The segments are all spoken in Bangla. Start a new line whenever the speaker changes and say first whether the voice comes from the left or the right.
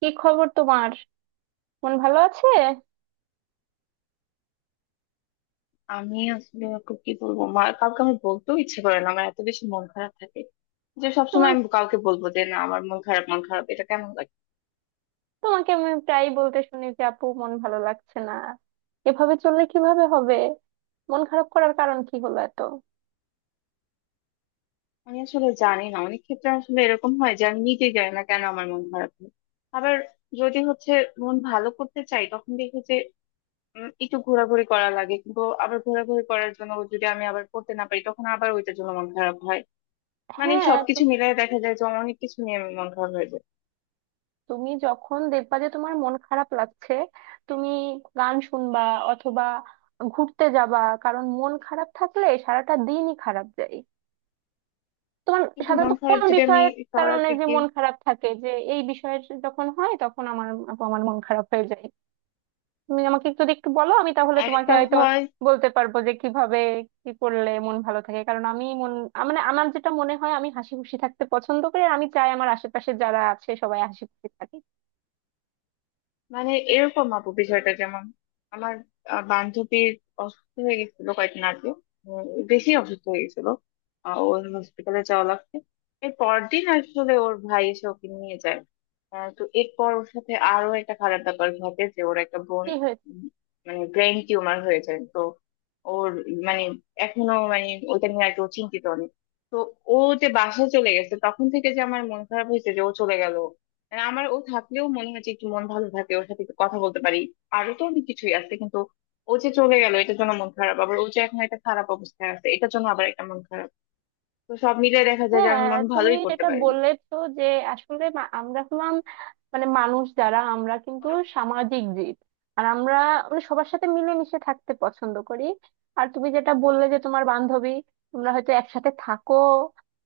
right: কি খবর তোমার? মন ভালো আছে?
left: আমি আসলে খুব কি বলবো মা কাউকে আমি বলতেও ইচ্ছে করে না, আমার এত বেশি মন খারাপ থাকে যে সবসময়
right: তোমার
left: আমি কাউকে বলবো যে না আমার মন খারাপ। মন খারাপ এটা কেমন লাগে
right: তোমাকে আমি প্রায় বলতে শুনি যে আপু মন ভালো লাগছে না। এভাবে চললে কিভাবে হবে? মন খারাপ করার কারণ কি হলো এত?
left: আমি আসলে জানি না। অনেক ক্ষেত্রে আসলে এরকম হয় যে আমি নিজেই জানি না কেন আমার মন খারাপ হয়। আবার যদি হচ্ছে মন ভালো করতে চাই তখন দেখি যে একটু ঘোরাঘুরি করা লাগে, কিন্তু আবার ঘোরাঘুরি করার জন্য যদি আমি আবার করতে না পারি তখন আবার ওইটার জন্য মন খারাপ হয়। মানে
right: হ্যাঁ,
left: সবকিছু মিলিয়ে দেখা যায় যে অনেক কিছু নিয়ে আমি মন খারাপ হয়ে যায়।
right: তুমি যখন দেখবা যে তোমার মন খারাপ লাগছে, তুমি গান শুনবা, অথবা ঘুরতে যাবা। কারণ মন খারাপ থাকলে সারাটা দিনই খারাপ যায়। তোমার
left: কিন্তু
right: সাধারণত
left: মন খারাপ
right: কোন
left: যদি আমি
right: বিষয়ের কারণে
left: সরাতে
right: যে
left: গিয়ে
right: মন খারাপ থাকে, যে এই বিষয়ের যখন হয় তখন আমার আপু আমার মন খারাপ হয়ে যায়। তুমি আমাকে যদি একটু বলো আমি তাহলে তোমাকে
left: একটা
right: হয়তো
left: হয়,
right: বলতে পারবো যে কিভাবে কি করলে মন ভালো থাকে, কারণ আমি মন মানে আমার যেটা মনে হয় আমি হাসি খুশি থাকতে পছন্দ করি, আর আমি চাই আমার আশেপাশে যারা আছে সবাই হাসি খুশি থাকে।
left: মানে এরকম আপু বিষয়টা যেমন আমার বান্ধবীর অসুস্থ হয়ে গেছিল কয়েকদিন আগে। উম, বেশি অসুস্থ হয়ে গেছিল। ওর হসপিটালে যাওয়া লাগছে। এর পরদিন আসলে ওর ভাই এসে ওকে নিয়ে যায়। তো এরপর ওর সাথে আরো একটা খারাপ ব্যাপার ঘটে যে ওর একটা বোন,
right: কি হয়েছে?
left: উম, মানে ব্রেন টিউমার হয়ে যায়। তো ওর মানে এখনো মানে ওইটা নিয়ে আর কি ও চিন্তিত অনেক। তো ও যে বাসায় চলে গেছে তখন থেকে যে আমার মন খারাপ হয়েছে যে ও চলে গেল। আর আমার ও থাকলেও মনে হয় যে একটু মন ভালো থাকে, ওর সাথে একটু কথা বলতে পারি। আরো তো অনেক কিছুই আছে কিন্তু ও যে চলে গেল এটার জন্য মন খারাপ, আবার ও যে এখন একটা খারাপ অবস্থায় আছে এটার জন্য আবার একটা মন খারাপ। তো সব মিলে দেখা যায় যে আমি
right: হ্যাঁ,
left: মন
right: তুমি
left: ভালোই করতে
right: যেটা
left: পারিনি।
right: বললে তো যে আসলে আমরা হলাম মানে মানুষ, যারা আমরা কিন্তু সামাজিক জীব। আর আমরা মানে সবার সাথে মিলেমিশে থাকতে পছন্দ করি। আর তুমি যেটা বললে যে তোমার বান্ধবী তোমরা হয়তো একসাথে থাকো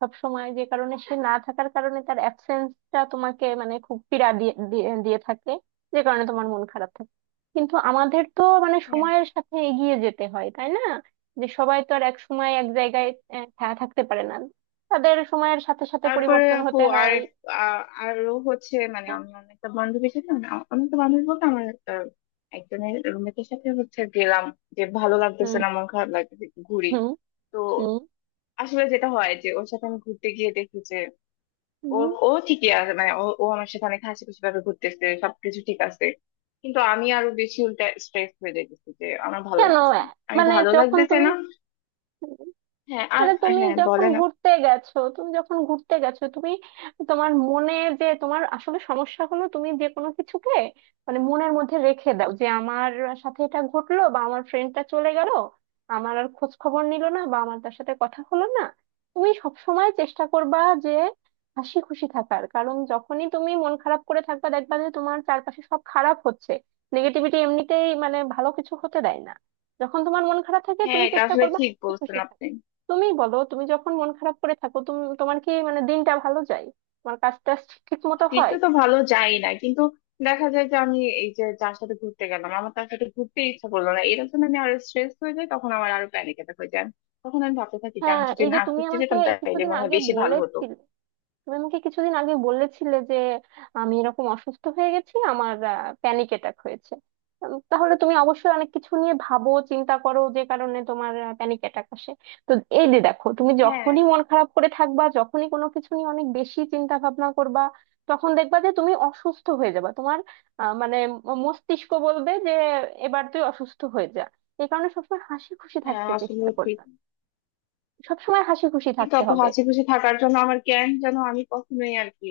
right: সব সময়, যে কারণে সে না থাকার কারণে তার অ্যাবসেন্সটা তোমাকে মানে খুব পীড়া দিয়ে দিয়ে দিয়ে থাকে, যে কারণে তোমার মন খারাপ থাকে। কিন্তু আমাদের তো মানে
left: হ্যাঁ।
right: সময়ের সাথে এগিয়ে যেতে হয় তাই না? যে সবাই তো আর এক সময় এক জায়গায় থাকতে পারে না। তাদের সময়ের সাথে সাথে
left: তারপরে
right: পরিবর্তন
left: আপু
right: হতে
left: আর
right: হয়।
left: আরো হচ্ছে মানে
right: হ্যাঁ,
left: আমি অনেকটা বান্ধবীর সাথে না, অনেকটা বান্ধবী বলতে আমার আহ, একজনের রুমমেটের সাথে হচ্ছে গেলাম যে ভালো লাগতেছে
right: হুম,
left: না, মন খারাপ লাগতেছে, একটু ঘুরি।
right: হুম,
left: তো
right: হুম,
left: আসলে যেটা হয় যে ওর সাথে আমি ঘুরতে গিয়ে দেখি যে ও
right: হুম।
left: ও ঠিকই আছে, মানে ও ও আমার সাথে অনেক হাসি খুশি ভাবে ঘুরতেছে, সবকিছু ঠিক আছে। কিন্তু আমি আরো বেশি উল্টা স্ট্রেস হয়ে যাইতেছি যে আমার ভালো
right: কেন?
left: লাগতেছে না, আমি
right: মানে
left: ভালো
right: যখন
left: লাগতেছে
right: তুমি
left: না। হ্যাঁ আর।
right: মানে তুমি
left: হ্যাঁ
right: যখন
left: বলেন
right: ঘুরতে গেছো তুমি তোমার মনে, যে তোমার আসলে সমস্যা হলো তুমি যে কোনো কিছুকে মানে মনের মধ্যে রেখে দাও যে আমার সাথে এটা ঘটলো, বা আমার ফ্রেন্ডটা চলে গেল আমার আর খোঁজ খবর নিল না, বা আমার তার সাথে কথা হলো না। তুমি সব সময় চেষ্টা করবা যে হাসি খুশি থাকার, কারণ যখনই তুমি মন খারাপ করে থাকবা দেখবা যে তোমার চারপাশে সব খারাপ হচ্ছে। নেগেটিভিটি এমনিতেই মানে ভালো কিছু হতে দেয় না। যখন তোমার মন খারাপ থাকে
left: হ্যাঁ
right: তুমি
left: এটা
right: চেষ্টা
left: আসলে
right: করবা
left: ঠিক
right: হাসি
left: বলছেন
right: খুশি
left: আপনি।
right: থাকার। তুমি বলো, তুমি যখন মন খারাপ করে থাকো তুমি তোমার কি মানে দিনটা ভালো যায়? তোমার কাজটা ঠিক মতো হয়?
left: দিতে তো ভালো যাই না, কিন্তু দেখা যায় যে আমি এই যে যার সাথে ঘুরতে গেলাম আমার তার সাথে ঘুরতে ইচ্ছা করলো না, এর জন্য আমি আরো স্ট্রেস হয়ে যাই, তখন আমার আরো প্যানিক অ্যাটাক হয়ে যায়। তখন আমি ভাবতে থাকি যে
right: হ্যাঁ
left: আমি যদি
right: এই যে
left: না
right: তুমি
left: ঘুরতে
right: আমাকে
left: যেতাম
right: এই
left: তাহলে
right: কিছুদিন
left: মনে হয়
right: আগে
left: বেশি ভালো হতো।
right: বলেছিলে, তুমি আমাকে কিছুদিন আগে বলেছিলে যে আমি এরকম অসুস্থ হয়ে গেছি, আমার প্যানিক অ্যাটাক হয়েছে। তাহলে তুমি অবশ্যই অনেক কিছু নিয়ে ভাবো চিন্তা করো যে কারণে তোমার প্যানিক অ্যাটাক আসে। তো এই যে দেখো তুমি
left: হ্যাঁ।
right: যখনই মন খারাপ করে থাকবা, যখনই কোনো কিছু নিয়ে অনেক বেশি চিন্তা ভাবনা করবা, তখন দেখবা যে তুমি অসুস্থ হয়ে যাবা। তোমার মানে মস্তিষ্ক বলবে যে এবার তুই অসুস্থ হয়ে যা। এই কারণে সবসময় হাসি খুশি
left: হ্যাঁ
right: থাকতে
left: আসলে।
right: চেষ্টা করবা। সবসময় হাসি খুশি
left: কিন্তু
right: থাকতে
left: অত
right: হবে।
left: হাসি খুশি থাকার জন্য আমার জ্ঞান যেন আমি কখনোই আর কি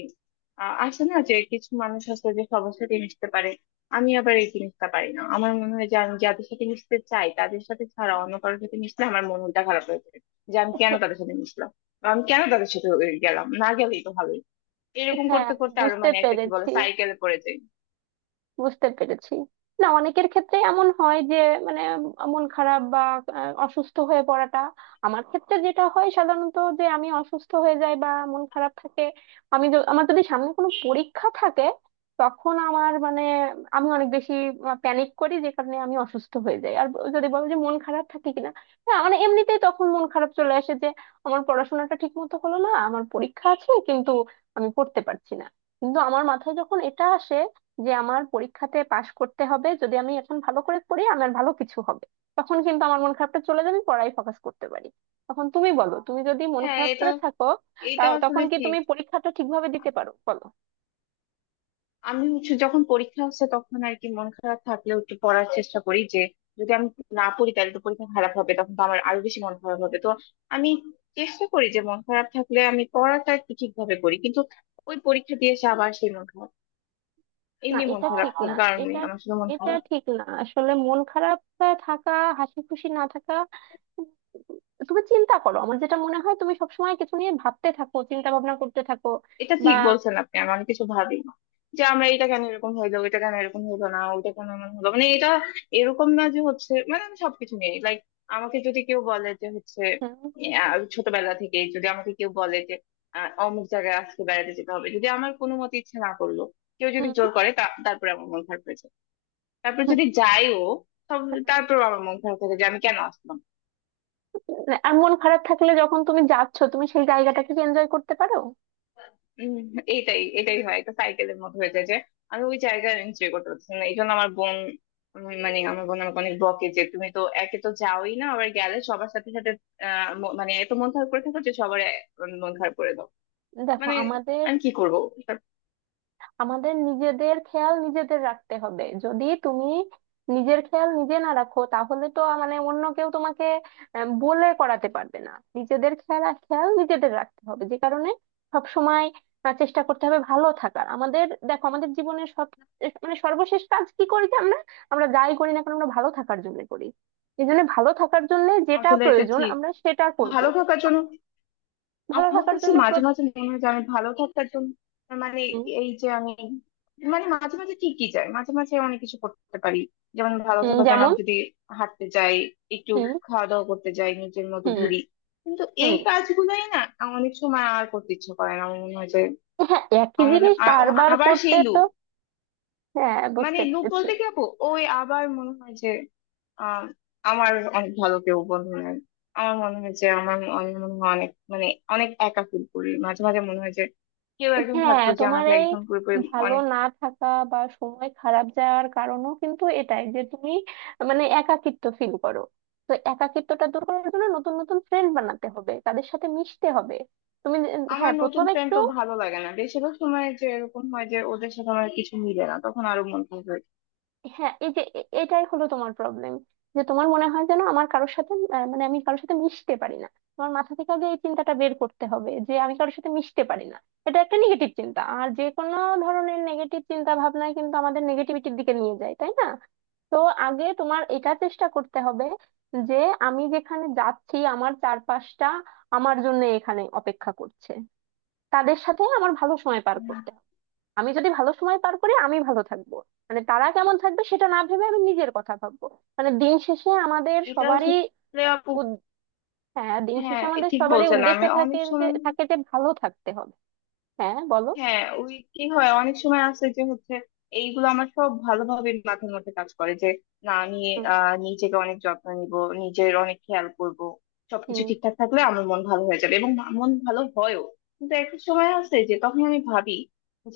left: আছে না যে কিছু মানুষ আছে যে সবার সাথে মিশতে পারে। আমি আবার এই জিনিসটা পারি না, আমার মনে হয় যে আমি যাদের সাথে মিশতে চাই তাদের সাথে ছাড়া অন্য কারোর সাথে মিশলে আমার মনটা খারাপ হয়ে যায়। যে আমি কেন তাদের সাথে মিশলাম, বা আমি কেন তাদের সাথে গেলাম, না গেলেই তো ভালোই। এরকম
right: হ্যাঁ
left: করতে
right: আমি
left: করতে আরো
right: বুঝতে
left: মানে একটা কি বলে
right: পেরেছি।
left: সাইকেলে পড়ে যাই।
right: বুঝতে পেরেছি। না অনেকের ক্ষেত্রে এমন হয় যে মানে মন খারাপ বা অসুস্থ হয়ে পড়াটা, আমার ক্ষেত্রে যেটা হয় সাধারণত যে আমি অসুস্থ হয়ে যাই বা মন খারাপ থাকে। আমি আমার যদি সামনে কোনো পরীক্ষা থাকে তখন আমার মানে আমি অনেক বেশি প্যানিক করি যে কারণে আমি অসুস্থ হয়ে যাই। আর যদি বলো যে মন খারাপ থাকে কিনা, হ্যাঁ মানে এমনিতেই তখন মন খারাপ চলে আসে যে আমার পড়াশোনাটা ঠিক মতো হলো না, আমার পরীক্ষা আছে কিন্তু আমি পড়তে পারছি না। কিন্তু আমার মাথায় যখন এটা আসে যে আমার পরীক্ষাতে পাশ করতে হবে, যদি আমি এখন ভালো করে পড়ি আমার ভালো কিছু হবে, তখন কিন্তু আমার মন খারাপটা চলে যাবে, পড়ায় ফোকাস করতে পারি। তখন তুমি বলো, তুমি যদি মন
left: হ্যাঁ
right: খারাপ
left: এটা
right: করে থাকো তা
left: এটা
right: তখন
left: আসলে
right: কি
left: ঠিক।
right: তুমি পরীক্ষাটা ঠিকভাবে দিতে পারো বলো?
left: আমি হচ্ছে যখন পরীক্ষা হচ্ছে তখন আর কি মন খারাপ থাকলেও একটু পড়ার চেষ্টা করি যে যদি আমি না পড়ি তাহলে তো পরীক্ষা খারাপ হবে, তখন তো আমার আরো বেশি মন খারাপ হবে। তো আমি চেষ্টা করি যে মন খারাপ থাকলে আমি পড়াটা একটু ঠিকভাবে করি, কিন্তু ওই পরীক্ষা দিয়ে এসে আবার সেই মন খারাপ।
right: না
left: এমনি মন
right: এটা
left: খারাপ
right: ঠিক না।
left: কোনো কারণ
right: এটা
left: নেই, আমার শুধু মন
right: এটা
left: খারাপ।
right: ঠিক না, আসলে মন খারাপ থাকা, হাসি খুশি না থাকা। তুমি চিন্তা করো আমার যেটা মনে হয় তুমি সবসময় কিছু নিয়ে ভাবতে থাকো, চিন্তা ভাবনা করতে থাকো
left: এটা
right: বা।
left: ঠিক বলছেন আপনি। আমি অনেক কিছু ভাবি না যে আমরা এটা কেন এরকম হইলো, এটা কেন এরকম হইলো না, ওইটা কেন এমন হলো, মানে এটা এরকম না যে হচ্ছে, মানে আমি সবকিছু নিয়ে লাইক আমাকে যদি কেউ বলে যে হচ্ছে
right: হুম।
left: ছোটবেলা থেকে যদি আমাকে কেউ বলে যে অমুক জায়গায় আজকে বেড়াতে যেতে হবে, যদি আমার কোনো মতে ইচ্ছে না করলো, কেউ যদি জোর করে তারপরে আমার মন খারাপ হয়েছে। তারপর যদি যাইও তবে
right: হুম।
left: তারপর আমার মন খারাপ থাকে যে আমি কেন আসলাম।
right: মানে আর মন খারাপ থাকলে যখন তুমি যাচ্ছ তুমি সেই জায়গাটাকে এনজয় করতে পারো?
left: উম, এইটাই এটাই হয়, এটা সাইকেলের মতো হয়ে যায় যে আমি ওই জায়গায় এনজয় করতে পারছি না, এই জন্য আমার বোন মানে
right: হুম।
left: আমার বোন আমাকে অনেক বকে যে তুমি তো একে তো যাওই না, আবার গেলে সবার সাথে সাথে মানে এত মন খারাপ করে থাকো যে সবার মন খারাপ করে দাও।
right: দেখো
left: মানে
right: আমাদের
left: আমি কি করবো।
right: আমাদের নিজেদের খেয়াল নিজেদের রাখতে হবে। যদি তুমি নিজের খেয়াল নিজে না রাখো তাহলে তো মানে অন্য কেউ তোমাকে বলে করাতে পারবে না। নিজেদের খেয়াল আর খেয়াল নিজেদের রাখতে হবে, যে কারণে সব সময় চেষ্টা করতে হবে ভালো থাকার। আমাদের দেখো আমাদের জীবনের সব মানে সর্বশেষ কাজ কি করি যে আমরা আমরা যাই করি না কেন আমরা ভালো থাকার জন্য করি। এই জন্য ভালো থাকার জন্য যেটা
left: আসলে এটা
right: প্রয়োজন
left: ঠিক,
right: আমরা সেটা করব।
left: ভালো থাকার জন্য।
right: ভালো
left: আমার
right: থাকার
left: কাছে
right: জন্য
left: মাঝে মাঝে মনে হয় যে আমি ভালো থাকার জন্য মানে
right: হুম।
left: এই যে আমি মানে মাঝে মাঝে ঠিকই যায়, মাঝে মাঝে অনেক কিছু করতে পারি, যেমন ভালো
right: হুম।
left: থাকার জন্য
right: যেমন।
left: আমি যদি হাঁটতে যাই, একটু
right: হুম।
left: খাওয়া দাওয়া করতে যাই, নিজের মতো
right: হুম।
left: ঘুরি। কিন্তু এই
right: হুম।
left: কাজগুলোই না আমার অনেক সময় আর করতে ইচ্ছে করে না। আমার মনে হয় যে
right: হ্যাঁ একই
left: আমার
right: জিনিস
left: ও
right: বারবার
left: আবার
right: করতে
left: সেই
right: তো।
left: লুপ।
right: হ্যাঁ
left: মানে
right: বুঝতে
left: লুপ
right: পেরেছি।
left: বলতে কি আপু, ওই আবার মনে হয় যে আহ আমার অনেক ভালো কেউ বন্ধু নাই। আমার মনে হয় যে আমার আমি মনে হয় অনেক মানে অনেক একা ফিল করি। মাঝে মাঝে মনে হয় যে কেউ একজন
right: হ্যাঁ
left: থাকতো যে
right: তোমার
left: আমাকে
right: এই
left: একদম পুরোপুরি
right: ভালো
left: অনেক।
right: না থাকা বা সময় খারাপ যাওয়ার কারণও কিন্তু এটাই যে তুমি মানে একাকিত্ব ফিল করো। তো একাকিত্বটা দূর করার জন্য নতুন নতুন ফ্রেন্ড বানাতে হবে, তাদের সাথে মিশতে হবে। তুমি যে-
left: আমার
right: হ্যাঁ
left: নতুন
right: প্রথমে
left: ফ্রেন্ড
right: একটু।
left: তো ভালো লাগে না, বেশিরভাগ সময় যে এরকম হয় যে ওদের সাথে আমার কিছু মিলে না, তখন আরো মন খারাপ হয়।
right: হ্যাঁ এই যে এটাই হলো তোমার প্রবলেম, যে তোমার মনে হয় যেন আমার কারোর সাথে, মানে আমি কারোর সাথে মিশতে পারি না। তোমার মাথা থেকে আগে এই চিন্তাটা বের করতে হবে যে আমি কারোর সাথে মিশতে পারি না। এটা একটা নেগেটিভ চিন্তা, আর যে কোনো ধরনের নেগেটিভ চিন্তা ভাবনায় কিন্তু আমাদের নেগেটিভিটির দিকে নিয়ে যায় তাই না? তো আগে তোমার এটা চেষ্টা করতে হবে, যে আমি যেখানে যাচ্ছি আমার চারপাশটা আমার জন্য এখানে অপেক্ষা করছে, তাদের সাথে আমার ভালো সময় পার করতে। আমি যদি ভালো সময় পার করি আমি ভালো থাকবো। মানে তারা কেমন থাকবে সেটা না ভেবে আমি নিজের কথা ভাববো। মানে দিন শেষে আমাদের
left: এটা
right: সবারই
left: আসলে আপু।
right: উদ- হ্যাঁ দিন শেষে
left: হ্যাঁ
right: আমাদের
left: ঠিক
right: সবারই
left: বলছেন।
right: উদ্দেশ্য
left: আমি
right: থাকে
left: অনেক
right: যে
left: সময়
right: থাকে যে ভালো থাকতে হবে। হ্যাঁ বলো।
left: হ্যাঁ ওই কি হয় অনেক সময় আছে যে হচ্ছে এইগুলো আমার সব ভালোভাবে মাথার মধ্যে কাজ করে যে না আমি
right: হুম।
left: নিজেকে অনেক যত্ন নিব, নিজের অনেক খেয়াল করব, সবকিছু
right: হুম।
left: ঠিকঠাক থাকলে আমার মন ভালো হয়ে যাবে এবং মন ভালো হয়ও। কিন্তু একটা সময় আছে যে তখন আমি ভাবি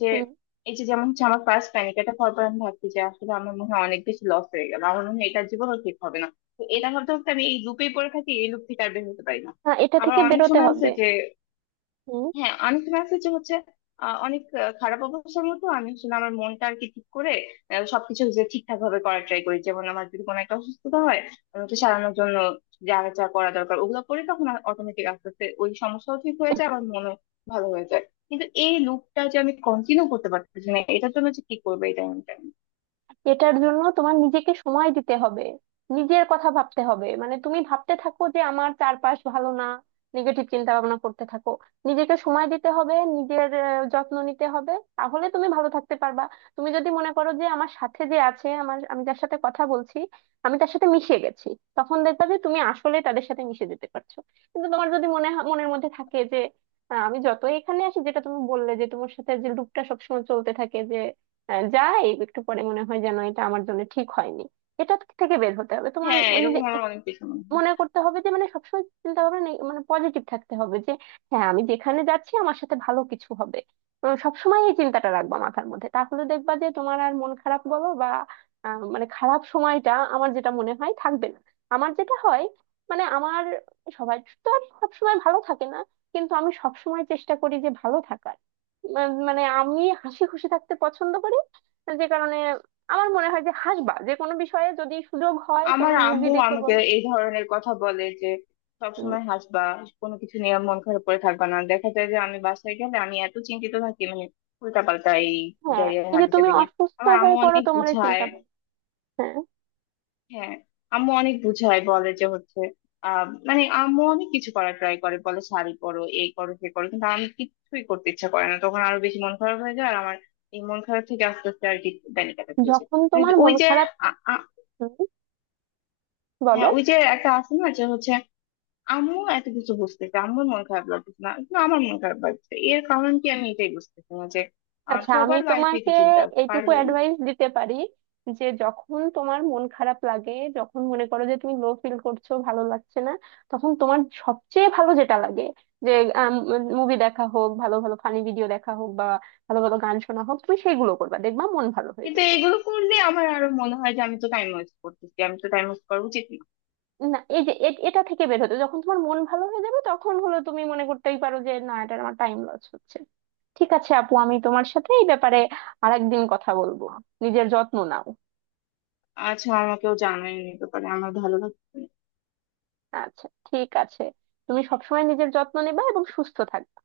left: যে
right: হুম।
left: এই যে যেমন হচ্ছে আমার ফার্স্ট প্যানিক এটা হওয়ার পর আমি ভাবছি যে আসলে আমার মনে হয় অনেক বেশি লস হয়ে গেল, আমার মনে হয় এটা জীবনও ঠিক হবে না। তো এটা ভাবতে ভাবতে আমি এই লুপেই পড়ে থাকি, এই লুপ থেকে আর বের হতে পারি না।
right: হ্যাঁ এটা
left: আবার
right: থেকে
left: অনেক
right: বেরোতে
left: সময় আছে
right: হবে।
left: যে
right: হুম।
left: হ্যাঁ আমি তো আছে যে হচ্ছে অনেক খারাপ অবস্থার মতো আমি আসলে আমার মনটা আর কি ঠিক করে সবকিছু যে ঠিকঠাক ভাবে করার ট্রাই করি, যেমন আমার যদি কোনো একটা অসুস্থতা হয় আমি ওকে
right: হুম।
left: সারানোর জন্য যা যা করা দরকার ওগুলো করে তখন অটোমেটিক আস্তে আস্তে ওই সমস্যাও ঠিক হয়ে যায়, আমার মনও ভালো হয়ে যায়। কিন্তু এই লুপটা যে আমি কন্টিনিউ করতে পারতেছি না এটার জন্য যে কি করবে এটা আমি জানি না।
right: এটার জন্য তোমার নিজেকে সময় দিতে হবে। নিজের কথা ভাবতে হবে, মানে তুমি ভাবতে থাকো যে আমার চারপাশ ভালো না, নেগেটিভ চিন্তা ভাবনা করতে থাকো। নিজেকে সময় দিতে হবে, নিজের যত্ন নিতে হবে, তাহলে তুমি ভালো থাকতে পারবা। তুমি যদি মনে করো যে আমার সাথে যে আছে, আমার আমি যার সাথে কথা বলছি আমি তার সাথে মিশে গেছি, তখন দেখবা যে তুমি আসলে তাদের সাথে মিশে যেতে পারছো। কিন্তু তোমার যদি মনের মধ্যে থাকে যে আমি যতই এখানে আসি, যেটা তুমি বললে যে তোমার সাথে যে লুপটা সবসময় চলতে থাকে, যাই একটু পরে মনে হয় যেন এটা আমার জন্য ঠিক হয়নি, এটা থেকে বের হতে হবে তোমার,
left: হ্যাঁ
right: মানে
left: এরকম আমার অনেক বেশি মনে হয়।
right: মনে করতে হবে যে মানে সবসময় চিন্তা ভাবনা নেই, মানে পজিটিভ থাকতে হবে, যে হ্যাঁ আমি যেখানে যাচ্ছি আমার সাথে ভালো কিছু হবে। সবসময় এই চিন্তাটা রাখবা মাথার মধ্যে, তাহলে দেখবা যে তোমার আর মন খারাপ বলো বা মানে খারাপ সময়টা আমার যেটা মনে হয় থাকবে না। আমার যেটা হয়, মানে আমার সবাই তো আর সবসময় ভালো থাকে না, কিন্তু আমি সবসময় চেষ্টা করি যে ভালো থাকার। মানে আমি হাসি খুশি থাকতে পছন্দ করি, যে কারণে আমার মনে হয় যে হাসবা, যে কোনো বিষয়ে যদি সুযোগ হয় কোনো
left: আমার
right: মুভি
left: আম্মু
right: দেখে
left: আমাকে
right: বলো।
left: এই ধরনের কথা বলে যে সবসময় হাসবা, কোনো কিছু নিয়ে মন খারাপ করে থাকবা না। দেখা যায় যে আমি বাসায় গেলে আমি এত চিন্তিত থাকি, মানে উল্টা পাল্টা এই
right: হ্যাঁ
left: ক্যারিয়ার
right: এই যে
left: হাবি
right: তুমি
left: জাবি নিয়ে।
right: অসুস্থ
left: আমার আম্মু
right: হয়ে পড়ো
left: অনেক
right: তোমার এই
left: বুঝায়।
right: চিন্তা ভাবনা। হ্যাঁ।
left: হ্যাঁ আম্মু অনেক বুঝায় বলে যে হচ্ছে
right: হুম।
left: মানে আম্মু অনেক কিছু করার ট্রাই করে, বলে শাড়ি পরো এই করো সে করো, কিন্তু আমি কিছুই করতে ইচ্ছা করে না, তখন আরো বেশি মন খারাপ হয়ে যায়। আর আমার এই মন খারাপ থেকে আস্তে আস্তে আর কি ব্যানিক অ্যাটাক হয়েছে।
right: যখন তোমার
left: ওই
right: মন
left: যে
right: খারাপ।
left: আ- আ-
right: হুম, বলো।
left: হ্যাঁ ওই যে একটা আছে না যে হচ্ছে আম্মু এত কিছু বুঝতেছে, আম্মুর মন খারাপ লাগতেছে না, কিন্তু আমার মন খারাপ লাগছে, এর কারণ কি আমি এটাই বুঝতেছি না যে আর
right: আচ্ছা আমি
left: সবার লাইফে
right: তোমাকে
left: একটু চিন্তা আছে
right: এইটুকু
left: পারলে নি।
right: অ্যাডভাইস দিতে পারি, যে যখন তোমার মন খারাপ লাগে, যখন মনে করো যে তুমি লো ফিল করছো ভালো লাগছে না, তখন তোমার সবচেয়ে ভালো যেটা লাগে, যে মুভি দেখা হোক, ভালো ভালো ফানি ভিডিও দেখা হোক, বা ভালো ভালো গান শোনা হোক, তুমি সেগুলো করবা, দেখবা মন ভালো হয়ে
left: কিন্তু
right: যাবে।
left: এগুলো করলে আমার আরো মনে হয় যে আমি তো টাইম ওয়েস্ট করতেছি, আমি তো টাইম ওয়েস্ট করা উচিত না।
right: না এই যে এটা থেকে বের হতে, যখন তোমার মন ভালো হয়ে যাবে তখন হলো তুমি মনে করতেই পারো যে না এটা আমার টাইম লস হচ্ছে। ঠিক আছে আপু, আমি তোমার সাথে এই ব্যাপারে আরেকদিন কথা বলবো। নিজের যত্ন নাও।
left: আচ্ছা আমাকেও জানাই নিতে পারে আমার ভালো লাগছে না।
right: আচ্ছা ঠিক আছে, তুমি সবসময় নিজের যত্ন নেবা এবং সুস্থ থাকবে।